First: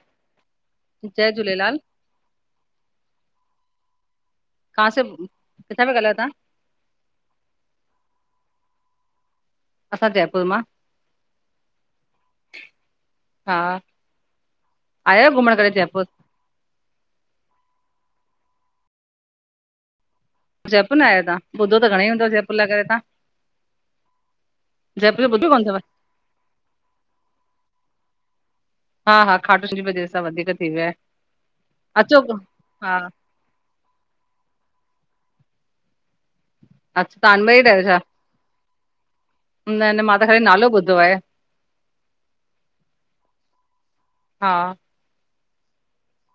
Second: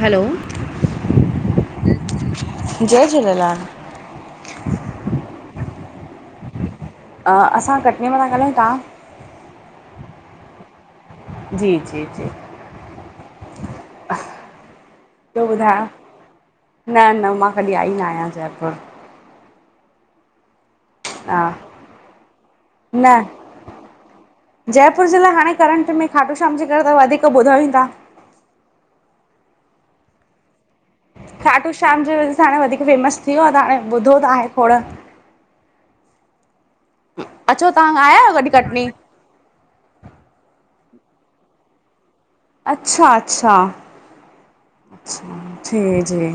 Hello. जय झूलेलाल। जय झूलेलाल। किथां प्या ॻाल्हायो तां? असां कटनीअ मां था ॻाल्हायूं, तहां? असां जयपुर मां। जी, जी, जी। हा। आयव ॿियो घुमण कॾह ॿुधायो जयपुर। न। न। मां कॾहिं आई न आहियां जयपुर। जयपुर न आहिया तव्हां? हा ॿुधो त घणई हुदो जयपुर लाइ करे तव्हां। न जयपुर जे जो लाइ ॿुधो हाणे कोन अथव करंट में खाटू शाम जे करे त वधीक ॿुधूं ई था। हा। हा। खाटूशाह जे सां वधीक थी वियो आहे। खाटू श्याम जे अचो वजह सा हाण। वधीक हा फेमस थी वियो आहे। त हाणे ॿुधो त आहे खोड़। अच्छा तव्हां अनमेरिड अचो आहियो छा तव्हां आया आहियो कॾहिं कटनी। न। न। मां त ख़ाली नालो ॿुधो आहे। अच्छा। अच्छा। हा अच्छा जी। जी।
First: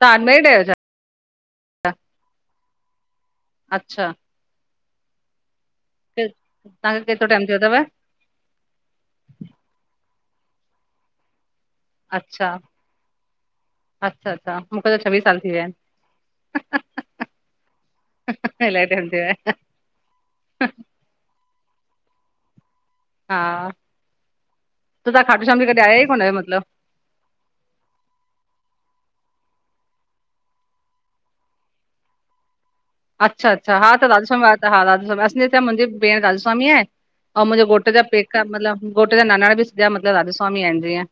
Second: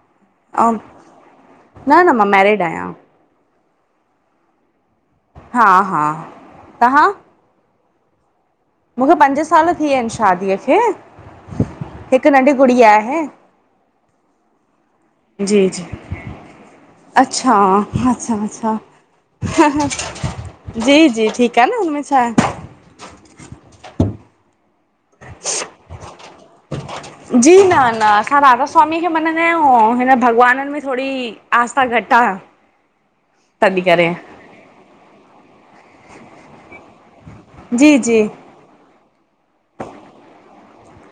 तव्‍हा अन मैरिड अहियाे ऐं छा न न मां मैरिड आहियां अच्छा? हा। हा। तव्हांखे तव्हां केतराे टाइम थियाे तव? मूंखे पंज साल थी विया आहिनि शादीअ खे हिकु अच्छा नंढी गुड़ीया आहे। अच्छा। अच्छा। मूंखे त छवीह साल थी, विया जी आहिनि। जी अच्छा। अच्छा, आहिनि अच्छा। इलाही टाइम थियो आहे जी, जी, ठीकु आहे न हुनमें छा? हा। त तां खाटू शाम जी कॾहिं आया ई कोन अयाे मतलब? जी। न, न। असां राधा स्वामी खे मञंदा आहियूं। हिन भॻवाननि में थोरी आस्था घटि आ। अच्छा। अच्छा। हा, त राधा स्‍वामी हा। राधा स्‍वामी असी त मुंहिंजी भेण राधा स्वामी आहे। ऐं मुंहिंजे घोटे जी जा जी पेका मतिलब गोट जा नानाणा, बि सिॼा मतलब राधा स्वामी आहिनि जीअं।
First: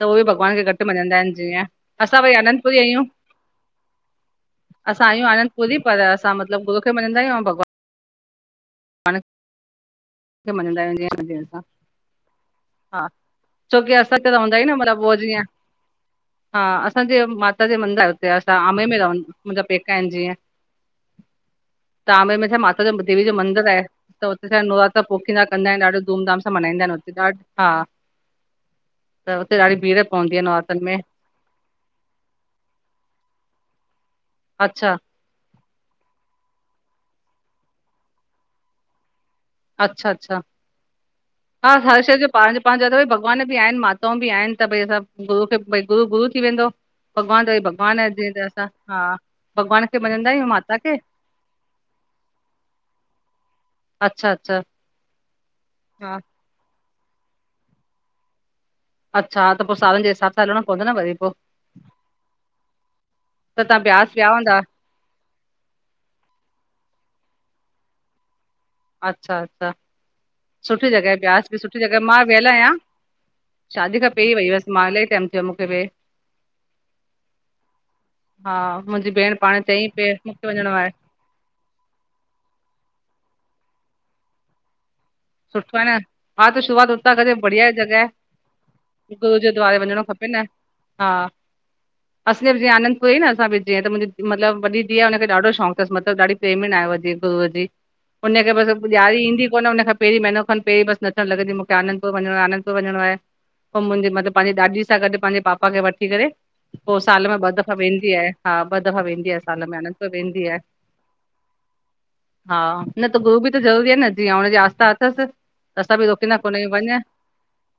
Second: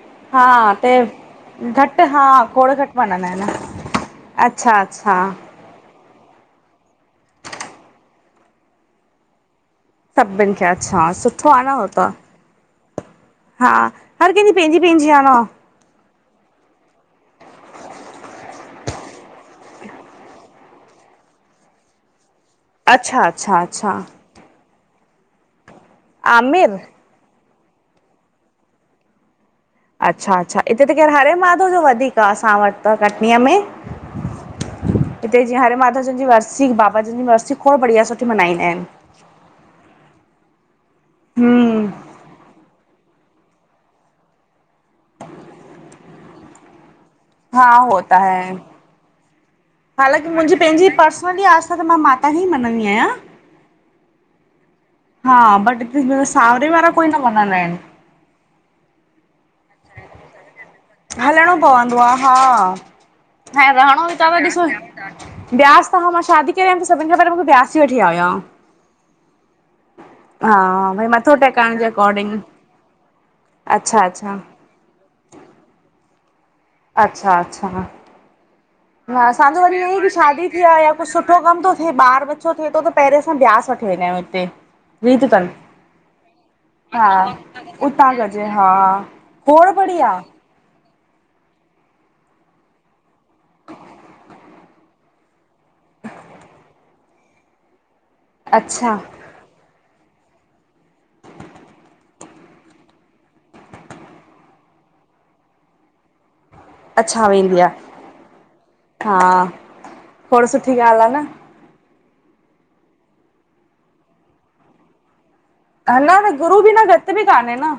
त उहे बि हा। भॻवान खे घटि त मञंदा आहिनि जीअं घट असां हा। वरी खोड़ आनंदपुरी घट आहियूं मञदा आहिन। अच्छा, अच्छा। पुरी पर असां मतिलबु गुर खे मञंदा आहियूं भॻवान। पाण, खे सभिनि खे मञंदा अच्छा [unintelligible] सुठो सां आहे न हो ता। [unintelligible] हा। छोकी असां त त कंहिंजी हदा ई पंहिंजी न मतलब पंहिंजी बोज आहे ईं। न [unintelligible] हा। असांजे माता जे मंदिर हुते असां आमेर में रहंदा। मुंहिंजा पेका आहिनि जीअं। त। ओमरे र्मे छा माता जो अच्छा देवी जो अच्छा मंदिर आहे। अच्छा त हुते जा नवरात्र पोखींदा कंदा आहिनि ॾाढाे दूम दाम सां आमिर मल्हाइंदा आहिनि हुत ॾा हा। त हुते डाढी अच्छा। अच्छा। हिते त खेरु हरे माधव जो वधीक आ। असां वटि त कटनीअ में। अच्छा। हिते जीअं हरेमाधव जन जी वरिसी बाबा जन जी वरिसी खोड़ बढ़िया सुठी मनाईंदाइन। अच्छा- अच्छा हा हम्म हर शेह जाे पंहिंजो पांजो त भॻवान बि आहिनि माताऊं बि आहिनि त भई असां गुरू खे भई गुरू गुरू थी वेंदो। भॻवान त भई हा भॻवानु आहे होता जीअं है। त असां हा भॻवान खे मञंदा आहियूं माता खे खाली आस्था त मां माता खे ई मञंदी आहियां। अच्छा- अच्छा। हा बट हिते हा त सावरे वारा कोई न मञंदा आहिनि। अच्छा त पाे सावरन जे हिसाब हलणाे पवंदाे न व हलणो पवंदो आ हा, त ऐं तव्हां रहणो ब्यास ई विया तव हूंदा ॾिसो, ब्यास त हा मां शादी करे आयमि त सभिनि खां पहिरियों मूंखे ब्यास ई वठी विया हुया। अच्छा -अच्छा हा सुठी भई जॻह मथो ब्यास बि टेकाइण सुठी जे जॻह मां अकॉर्डिंग वियल आहियां, अच्छा शादी खां अच्छा पहिरीं वई हुयसि मां इलाही टाइम थियो मूंखे वऐ, अच्छा -अच्छा। हा। मुंहिंजी हा, भेण पाण असांजो वरी चयईं हे कि पिए मूंखे शादी थी वञिणो आ आहे या कुछ सुठो कमु तो थे, ॿार बचो थे तो त पहिरे असां ब्यास वठी वेंदायूं हिते, रीत तनि सुठो आहे न हा त शुरूआत हा, हुतां कजे बढ़िया जॻह आहे उतां कजे हा, गुरू जे खोड़ द्वारे बड़ी वञणो आ खपे न हा, असां बि जिअं आनंदपुरी न असां बि जीअं त मुंहिंजी मतलब वॾी धीअ आ हुनखे ॾाढो शौंक़ तस मतलबु ॾाढी प्रेमिन आयो आ जिअं गुरूअ जी, हुनखे बसि अच्छा ॾियारी ईंदी कोन हुनखे पहिरीं महीनो खन पहिरीं बसि नचणु लॻंदी मूंखे आनंदपुर वञिणो आ आनंदपुर वञणो आहे, पो मुंहिंजे मतलबु पांजे ॾाॾी सां गॾु पांजे पापा खे वठी करे पो साल अच्छा में ॿ वेंदी दफ़ा वेंदी आहे, हा ॿ दफ़ा हा वेंदी आहे साल में आनंदपुर वें खोड़ सुठी ॻाल् आ न। हा, न त गुरू बि त ज़रूरी आ न जीअं हुनजी आस्था अथसि। त असां ह बि न त रोकींदा कोन गुरू आहियूं, बि न वञ घटि बि कान्हे न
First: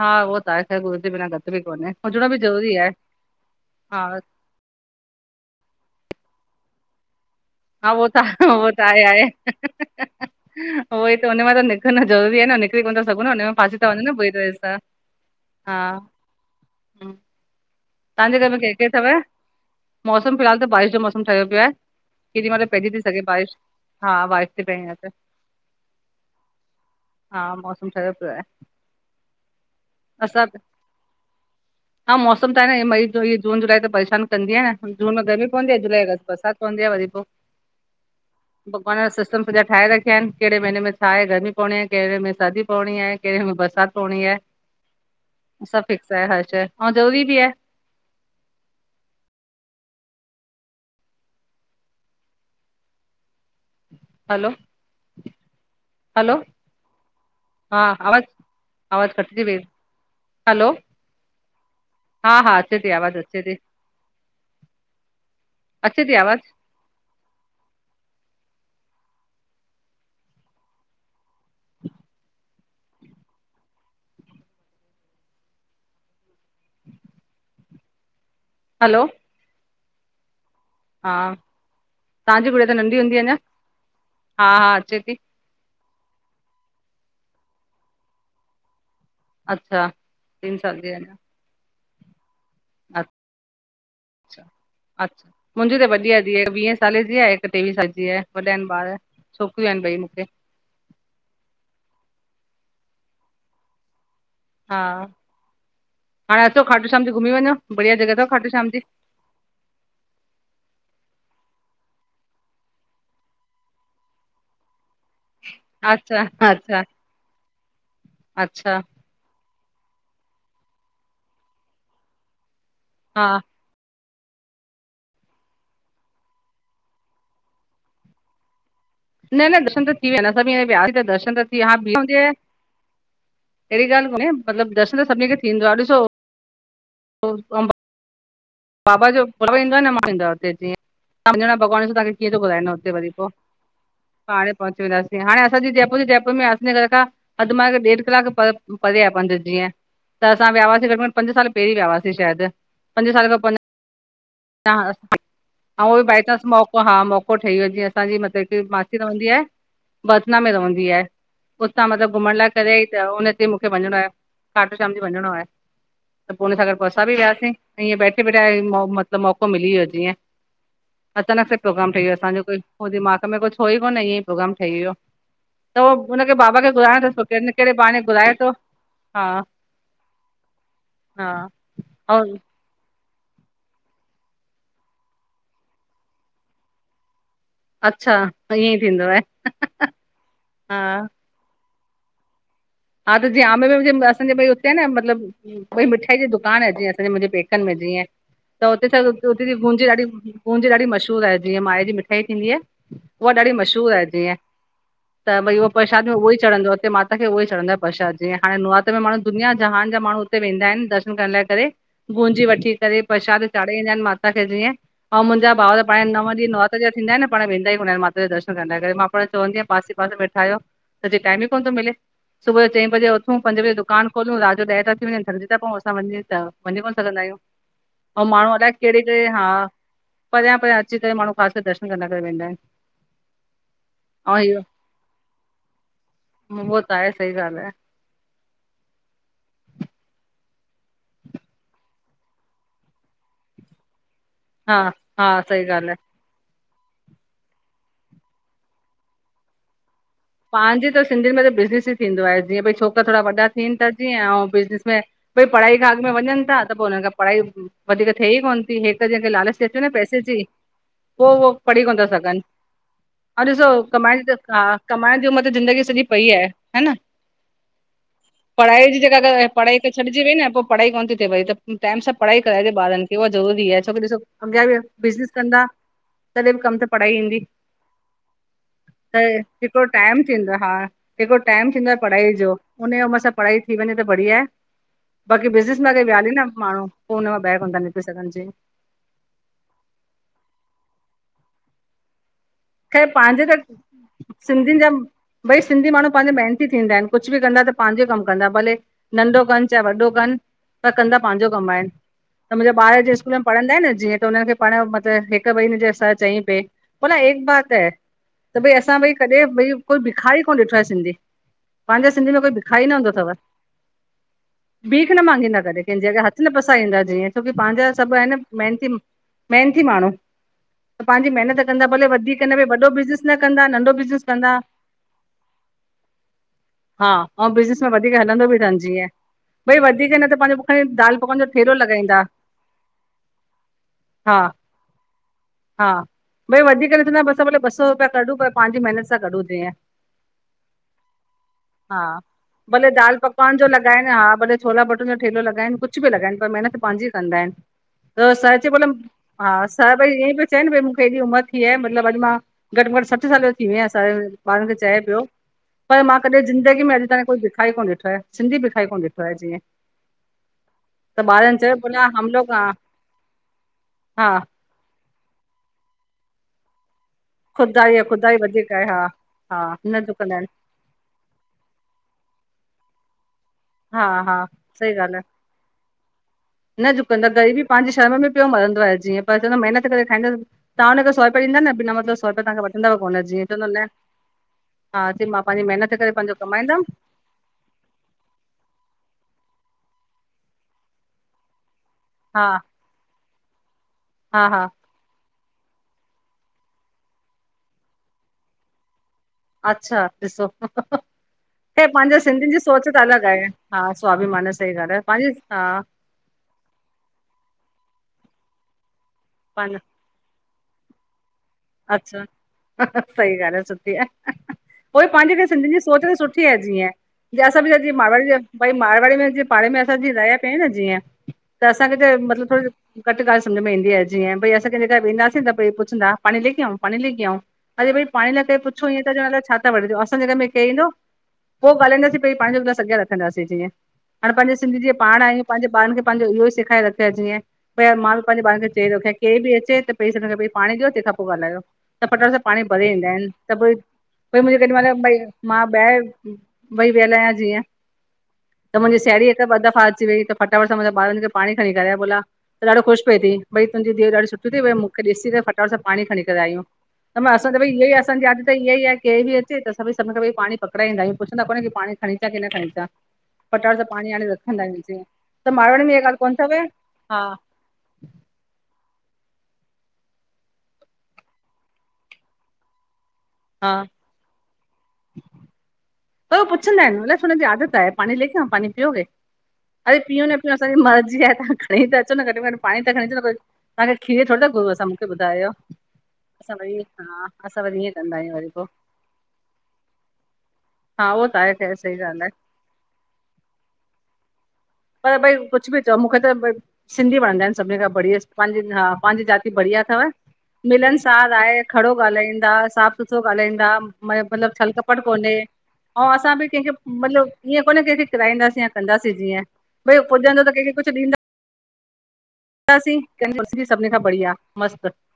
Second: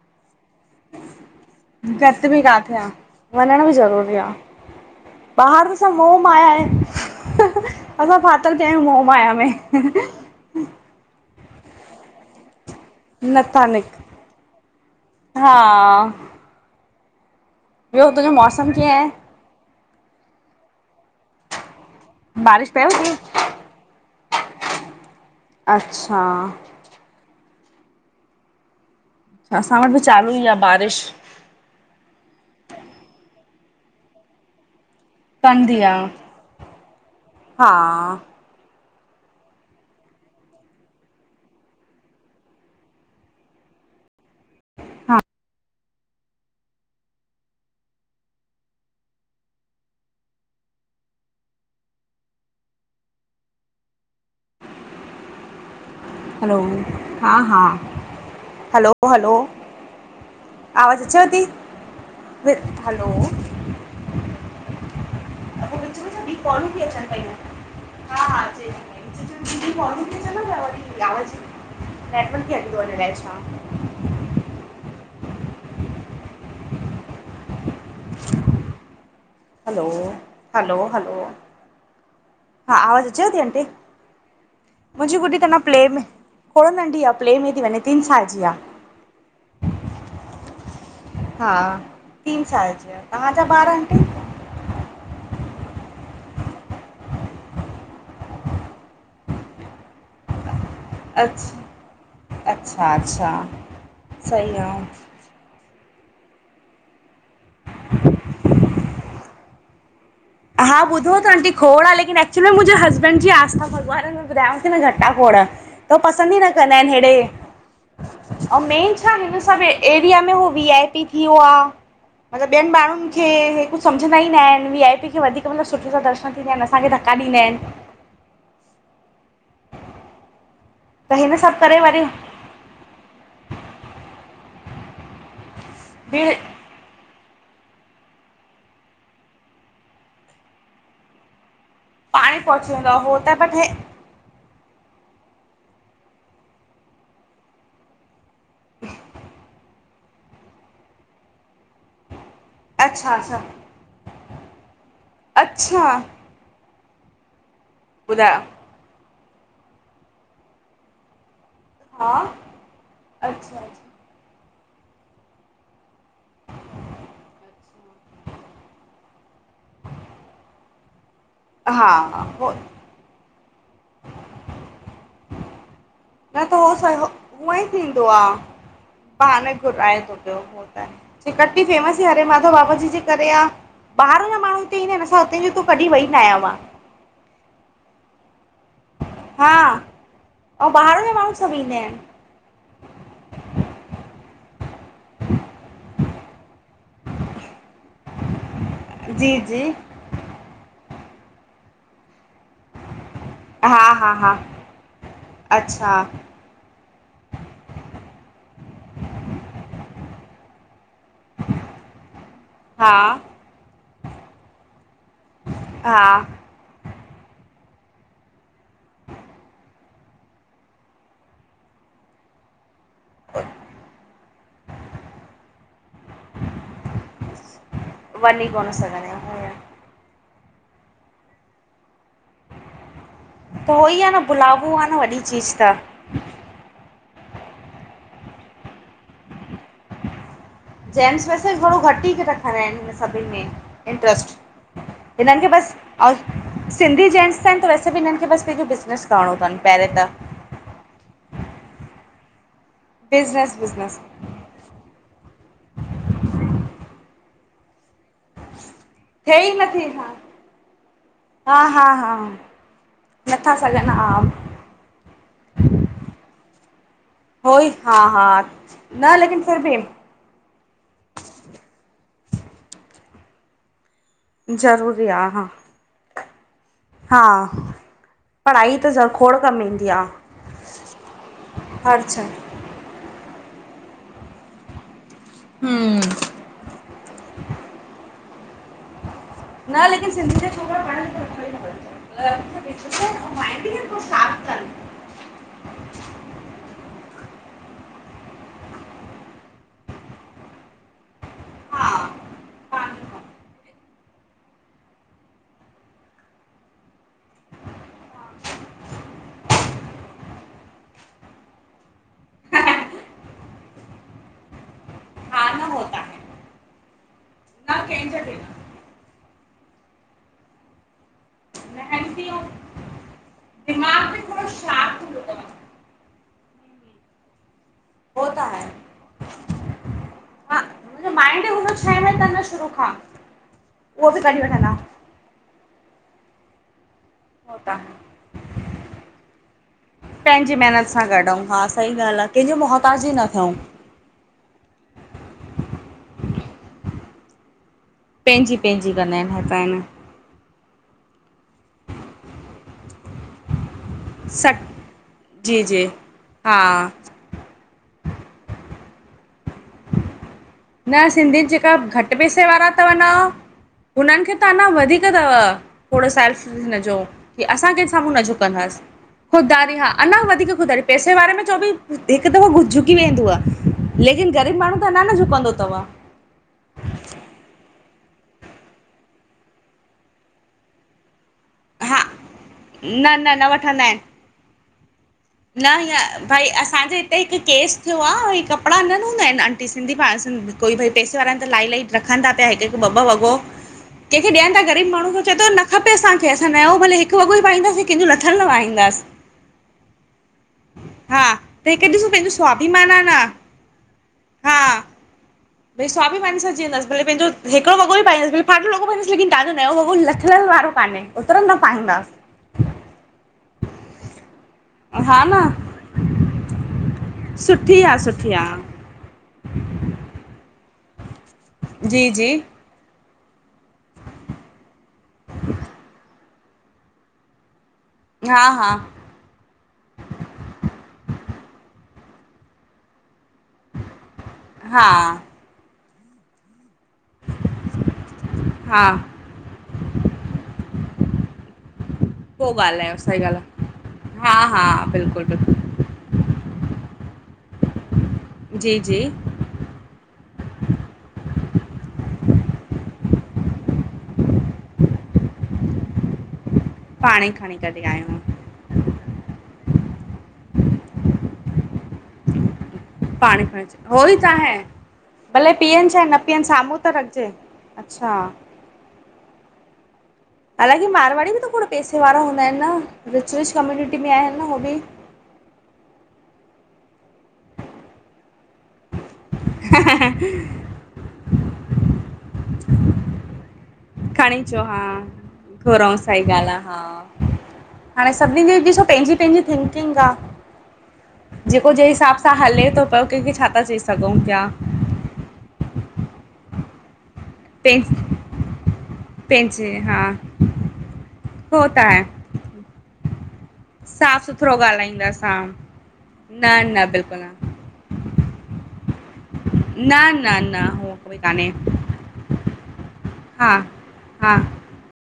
हा उहो त आहे। त गुरू जे बिना गत बि कोने हुजणो घटि बि ज़रूरी काथे आहे, वञण बि हा। ज़रूरी आहे ॿाहिरि त सब मोह माया आहे। हा उहो त असां फाथल थिया -उहो त आहियूं मोह आहे -आहे माया में उहोइ त हुन मां त निकिरन ज़रूरी आहे न निक निकरी कोन ता सघूं न हुनमें नथा फासी ता निक वञू न पूरी तरह सां, हा। हम्म। ॿियो तुंहिंजो तव्हांजे घर में मौसम केरु केरु कीअं तव? आहे मौसम फ़िलहाल त बारिश जो मौसम ठहियो पियो आहे, केॾी महिल बारिश पयव पइजी ती थी सघे बारिश, हा बारिश ती पए हिअंर त, अच्छा हा मौसम ठयो पियो आहे। असां वटि त चालू ई असां आ बारिश, हा मौसम त आहे न इय मई जो इय जून जुलाई त परेशान कंदी आ न। जून में गर्मी पवंदी आ, जुलाई अगस्त बरसाति पवंदी आ वरी पो, हा भॻवान सिस्टम सॼा ठाहे रखिया आहिनि, कहिड़े महीने में छा आहे गर्मी पवणी आये, कहिड़े में सर्दी पवणी आहे, कहिड़े में बरसाति पवड़ी आहे। हा। सब फिक्स आहे हर शइ अउं ज़रूरी बि आहे। हलो हलो- हा आवाज़ हलो -आवाज़ हलो कटजी वी। हलो, आवाज़ अचेव थी हा -हा अचे ती हलो आवाज़ अचे ती। विच अचे में ती छा ॿी आवाज़। कॉलूं हा हा [unintelligible] [inaudible] नटवली बैेच मां [unintelligible] अ [inaudible] हलो हलो हलो हा हलो तव्हांजी गुड़िया त हा नंढी आवाज़ हूंदी अचेव अञा थी आंटी? हा हा अचे थी मुंजी गुॾी त न प्ले में थोड़ो नंढी आह, प्ले में थी वञे टिन साल जी आ। अच्छा, तीन साल जी आ। हा, तीन साल जी आ, तव्हांजा ॿार आंटी? अ्च्, छा मुंजी त वॾी आ धी अ, हिकु वीहें साले जी आ, हिकु टेवीह साल जी आ, वॾा आहिन ॿार। छोकिरियूं आहिन ॿई मूंखे। अ्छा अच्छा- अच्छा, सही आ। हा, हाणे अचो खाटू श्याम जी घुमी वंञो बढ़िया जॻह थव खाटू श्याम जी। हा ॿुधो त आंटी खोड़ आ, लेकिन एक्चुअली मुंहिंजे हस्बैंड जी आस्था भगवान में ॿुधायांसि न घटा खोड़ त अच्छा पसंदि ई न कंदा अच्छा आहिन हेड़े, ऐं अच्छा मेन छा हिन सब एरिया में हू, वी आई पी थी वियो आ, मतिलबु ॿियनि माण्हुनि हा खे हे कुछ सम्झंदा ई न आहिनि, वी आई पी खे वधीक मतिलबु सुठे सां दर्शन थींदा आहिन, असांखे धक्का ॾींदा आहिन। न- न दर्शन त थी विया, सब वया, दर्शन हिन त सभु थी करे वरी वया अहिड़ी ॻाल्हि कोन्हे, मतलबु दर्शन त सभिनी खे थींदो आ, ॾिसो बि [unintelligible] बाबा जो पर्व ईंदो आ न, माण्हू ईंदो आहिन हुते जींअं भॻवान [inaudible] असांखे कीअं पाण ई थो ॿुधाइंदो पहुची वेंदो हुते आ वरी हो पो? त बट हे पाण पहुची वेंदा सीं, हाणे असांजी जयपुर जे जयपुर में असीं घर खां अधु मा ॾेढ कलाकु पर परे आ पंध जीअं त असां विया हुआसीं घट में घट पंज साल पहिरीं विया हुआसीं शायदि। पंज अच्छा साल खां अच्छा पंज ऐं अच्छा उन बि बाए चांस मौक़ो हा मौक़ो ठही वियो जीअं असांजी ॿुधायो मतिलब कि रहंदी आहे? वदना में रहंदी आहे। उतां हा मतलबु घुमण लाए कॾहिं त हुन चंयई अच्छा मूंखे वंञिणो अच्छा आहे। खाटू श्याम जी वञिणो आहे त पो हुन सां गॾु पो असां बि वियासीं, त ईअं बैठे बिठाए त मौक़ो मिली वियो जीअं, अचानक सां हा प्रोग्राम ठही वियो हा असांजो, कोई हो दिमाग़ में कुछु हो ई कोन, ईअं ई प्रोग्राम ठही वियो, त उ न त, हो हूअं ई थींदो आ, घुराए थो हा पाण घुराए थो प्यो उ हा त। कटनी फेमस ई हरे ऐं माधव बाबा जी जे करे आ, ॿाहिरां जा माण्हू हिते ईंदा आहिन असां हुते जा हूं त कॾी वेई न आयां मां। अच्छा! ईअं ई थींदो आहे। हा, अंउ ॿाहिर हा जा माण्हू सब ईंदा आहिन। हा त जिंअ आमेर में जे असांजे भई हुते आए न मतिलबु कोई मिठाई जी दुकान आहे जीअं असांजे मुंहिंजे पेकन में भेजणी [unintelligible] आए त हुते त हुते जी बूंदी ॾाढी, बूंदी ॾाढी मशहूरु आहे, जीअं माए जी मिठाई थींदी आ। उहा ॾाढी हा मशहूर आहे हा हा जीअं त भई उ अच्छा प्रसाद में उहो ई चढ़ंदो आ, हिते माता खे हो च़ंङदो आहे प्रशाद जीअं, हांणे नवरातन में माण्हू दुनिया जहान जा माण्हू हुते वेंदा आहिन द ॻाल्हाए करेे गूंजी वठी हा करे प्रशाद चाढ़ाई ईंदा आहिन माता खे जीअं, अंउ मुंहिंजा भाव त हा पाण नव ॾींहं नव जा थींन्दा आहिन न, पाण वेंदा ई कोन आइन माता दर्शन करण लाइ करे, मां पाण चवंदी आहियां पासे- पासे में वेठा आहियो। सॼे टाइम ई कोन थो मिले सुबु ॼो चईं बजे उथूं पंजे बजे दुकान खोलूं रात जो ॾहे था थी वञन थकॼि था पंयु। असां वञे त वञी कोन सघंदा आयूं ऐं वञी कोन माणूअलाए सघंदा आहियूं कैड़े-कैड़े हा। हीअं परयां-परयां अची करे माणू ख़ास करे दर्शन करंद करे वेंदा आयन। त उओई आ न बुलाबो आ न वॾी चीज़ त। उयो त आये सही ॻाल आये। जेम्स वैसे ॿि थोरो घट ई रखंदा आयन सभन में इंट्र्स्ट। हा हा हिनं खे सही ॻाल्हि बस आहे सिंधी जेंट्स आयन त वैस ॿि हिनन खे बस पैंजो बिज़नेस करणो थन पैरै त। पांजे त सिंधियन में त बिज़नेस ई थींदो आए जीअं भई छोकरा थोरा वॾा बिज़नेस थियन था बिज़नेस जीअं ऐं बिज़नस में। भई पढ़ाई खां अॻ में वञन था त पो हुनन खां पढ़ाई वधीक थेए ई कोन। थी हिक जेके थिए ई लालच थेती नथी न हा पैसे ॼी पो उयो हा पढ़ी हा कोन था हा सघन। ह नथा ॾिसो सघनि हा कमाइण ॼी हा कमाइण जी उमर त ज़िंदगी सॼी पई आये है ना? हो- ई हा-हा न लेकिन फिर ॿि पढ़ाई खे छॾिजी वई न पोइ पढ़ाई कोन थी थिए पई त टाइम सां पढ़ाई कराएजे ॿारन खे उहा ज़रूरी आए छोकी ॾिसो अॻयां ॿि ज़रूरी आ बिज़नस हा कंदा तॾे ॿि कम त हा पढ़ाई त ज़र खोड़ कर हिकड़ो टाइम थींदो हा हिकड़ो टाइम थींदो आ हर शइ पढ़ाई ॼो। हुने उमर सां पढ़ाई थी वञे त बढ़िया। बाक़ी बिज़नस में हम्म अॻे वियाली न माणू पो हुन मां ॿायर कोन था निकरी सघन ॼे। न लेकिन सिंधी [unintelligible] खैर पांजे त माइंड खे थोड़ो शार्प कनि सिंधिन ॼा भई सिंधी माणू पांजे मेहनती थींदा आयन कुझ ॿि कंदा त पैंजो कम कंदा भले नंढो कन चाये वॾो कन पर कंदा पांजो कम आयन। त मुंजा हा ॿार जें स्कूल में पढ़ंदा आयन जीअं त हुनन खे पढ़ण मतलब हिक ॿई हिनन जे सर चई पे बोला एक बात है त भई असां भई कॾे भई कोई बिखारी कोन ॾिठो आये सिंधी। पांजे सिंधी में कोई बिखारी न हूंदो थव। बीख न मांगींदा खाना कॾे होता कैंजे है अॻया हथ न पसाईंदा जीअं। छोकी न पांजा सॿ कंहिंजो आयन बि न मेहनती मेहनती माणू त पंहिंजी मेहनत। चयंदा भले मेहनती ऐं वधीक न भ वॾो बिज़नेस न कंदा नंढो दिमाग़ बि बिज़नेस थोड़ो कंदा। शार्प हूंदो तव हा ऐं बिज़नस में वधीक हो त हलंदो ॿि आहे थन जीअं भई वधीक न त पैंजो हा खणी हुनजो दाल पकवान जो माइंड थेलो हुन शइ में लॻाईंदा तनि शुरू खां उहो बि हा कढी वठंदा हो हा भई वधीक नथो न असां भले ॿ त सौ रुपया कढूं पर पांजी मेहनत सां कढूं थींएं। पैंजी मेहनत सां कढु हा सही ॻाल आ कैंजो मोहताजी न थियुं। लॻइन हा भले छोला भटू जो ठेलो लॻाइन कुझ ॿि लॻाइन पर मेहनत पांॼी कंदा आयन। त पंहिंजी सहित्य बोमल पंहिंजी कंदा आहिनि हर हा काइन सर ई ईअं पयो चए न भई मूंखे एॾी उमर थी आये मतलब अॼ मां घट में घट सठसाल ॼो थी वया सट ॿारन खे चए पयो जी जी पर मां कॾे हा ज़िंदगी में अॼ त कोई भिखाई कोन ॾिठो आ सिंधी भिखाई कोन ॾिठो आये जीअं। न त सिंधी ॿारनि चयो जेका भला घट हम पैसे लोग हा वारा थवञ हुनन हा खे त अञा वधीक वधीक थव थोरो सेल्फ हिनजो। की असां कंहिं ख़ुददारी आहे साम्हूं न ख़ुददारी वधीक झुकंदाासीं आहे हा खुदाारी हा न अञा झुकंदा आहिनि वधीक खुदाारी। पैसे वारे में छो ॿि हिक दफ़ो झुकी वेंदो आ हा लेकिन हा ग़रीब माणू त सही अञा न ॻाल्हि झुकंदो। तथव न झुकंदंद ग़रीबी पांजी शर्म में पयो मरंदो जीअं पर चयदो मेहनत करे खाईंदस तां हुनखे स कयिदा न बिना हा मतलब सौ रुपया तांखां वठनदव न कोन न जीअं चयदो वठंदा न। आहिनि न पंहिंजी महिनत करे हीअं पंहिंजो भई कमाईंदमि असांजे त हिकु केस थियो आ, ऐं कपिड़ा न हूंदा आहिनि आंटी सिंधी पाण कोई भई पैसे वारा आहिनि त लाईलाही रख ता हा प्या हिकु-हिकु ॿ-ॿ वॻो, कंहिंखे हा ॾियनि हा था ग़रीब माण्हू खे चए थो न खपे असांखे असां नयो भले हिकु वॻो ई पाईंदासीं कंहिंजो लथललु न पाईंदासीं। अच्छा ॾिसो। हा त हे हिकु ॾिसो पंहिंजे पंहिंजो सिंधियुनि जी सोच स्वाभिमान त आ न अलॻि आहे, हा स्वाभिमान सही ॻाल आ। [unintelligible] स्वाभाविक सा जींदस भले पंहिंजो हिकड़ो वॻो ॿि पाईंदस भले फाटल पंहिंजो वॻो पाईंदस [unintelligible] अच्छा सही ॻाल आ सुठी आ। उवई हा पंहिंजी न त सिंधियुनि जी सोच त सुठी आये जीअं, सुठी जी आ [unintelligible] सुठी आ मारवाड़ी में जिअं पाणे में असां जिय रहिया पि आहियूं न जीअं त असांखे जी त जी मतलबु थोर घटि ॻाल्हि सम्झ में ईंदी आ जींय भई असांं केजे घर वेंदा से त भई पहरे पुछंदा, पानीं लेके आऊं पानीं ले आऊं? अरे भई पाणी हा लाये पहरे हा पुछो ईय [unintelligible] अलाएं छा प्या वठजो असांजे घर में केरु ईंदो पो ॻालाईंदीं पेरि पाणी जो गीलास अॻियां रख दासीं जीअं हाणे पंहिंजे सिंधी हा जी पाण आहियूं पंहिंजे ॿार खे पंहिंजो इहो ई सेखारे रख त जीअं पई मांणु पंहिंजे ॿारनि खे हा चई रखे केर ॿि अचे त पेरि सबिन खां पेरि पाणी ॾियो तंहिंखां पोइ ॻाल्हायो। त फटाट सां पोइ पाणी भरे ॻाल्हायो ईंदा सही आहिनि, ॻाल्हि त पोइ आहे हा भई मुंहिंजे केॾी हा महिल भई बिल्कुलु बिल्कुलु मां ॿायर भई व्यंल आ जीअं, त जी मुंहिंजी जी साहेड़ी ॿ दफ़ा अची वई त फटाफट सां मुजा ॿारनि पाणी खणी कराएया बोला त ॾाढो ख़ुशि पीए थी, भई तुंहिंजी धीउ ॾाढी सुठी तई मूंखे ॾीसी करे फटाफट सां पाणी खणी करे आ आहियूं। त पाण ई मां असां खणी त भई करे इया आ असांजी आहियूं आदत त ईंय ई केर ॿि अचे त असा भई सभिननि खा पहरे पाणी पकड़ाईंदा आहियूं, पुछदा कोन आयू की पाणी खणीचां छा की न खणीचां। पाणी खणीचां, हो ई तो आहे जीअं त भले मारवाड़ी पीयन, में इहा छााहे न ॻाल्हि कोन पीयन थव साम्हूं त हा रखजे। अच्छा हालांकी मारवाड़ी ॿि त खोण पैसे वारा हूंदा ऐन न, रिच रिच हा कम्यूुनिटी में आहिनि न उहो ॿि। पर हू पुछंदा ऐन अलाऐ छों हुनजी आदत आहे, पानी लेके आऊ पानी पियोगे? अरे पियू न पियू असा जी मर्ज़ी आ, तव्हां खणी त अचो न घट में घट पाणी त खणी अचो तव्हांखे खीरु खणी थोर था अचो घुरूं हा असां मूंखे ॿुधायो, घुरऊं सही ॻाल्हि असां आहे वरी हा असां वरि हीय हाणे सभिनी जी ॾिसो पंहिंजी पंहिंजी थिंकिंग आ। हा उहो त आहे जेको ख़ैर जे सही हिसाब ॻाल्हि आहे सां हले तो केखें छा पयो कंहिंखे छा था चई सघूं प्या। पर भई कुझु ॿि चओ मूंखे त सिंधी वणंदा ऐन। सभिनी खां पंहिंजे बढ़िया हा पंहिंजी जाती पंहिंजे बढ़िया हा अथवं। मिलन सार आहे, हो त खड़ो ॻाल्हाईंदा, साफ़ सुथिरो ॻाल्हाईंदा साफ़ मतलबु सुथरो छल कपट ॻाल्हाईंदासीं कोने। हा अउ असां न ॿि कंहिंखे न बिल्कुलु मतलबु ईअं कोन्हे कंहिंखे किराईंदासीं या कंदासीं जीअं भई पुॼंदो त न-न-न कंहिंखे कुझु हू कोई कान्हे। हा [unintelligible] सभिनी खां बढ़िया हा मस्त।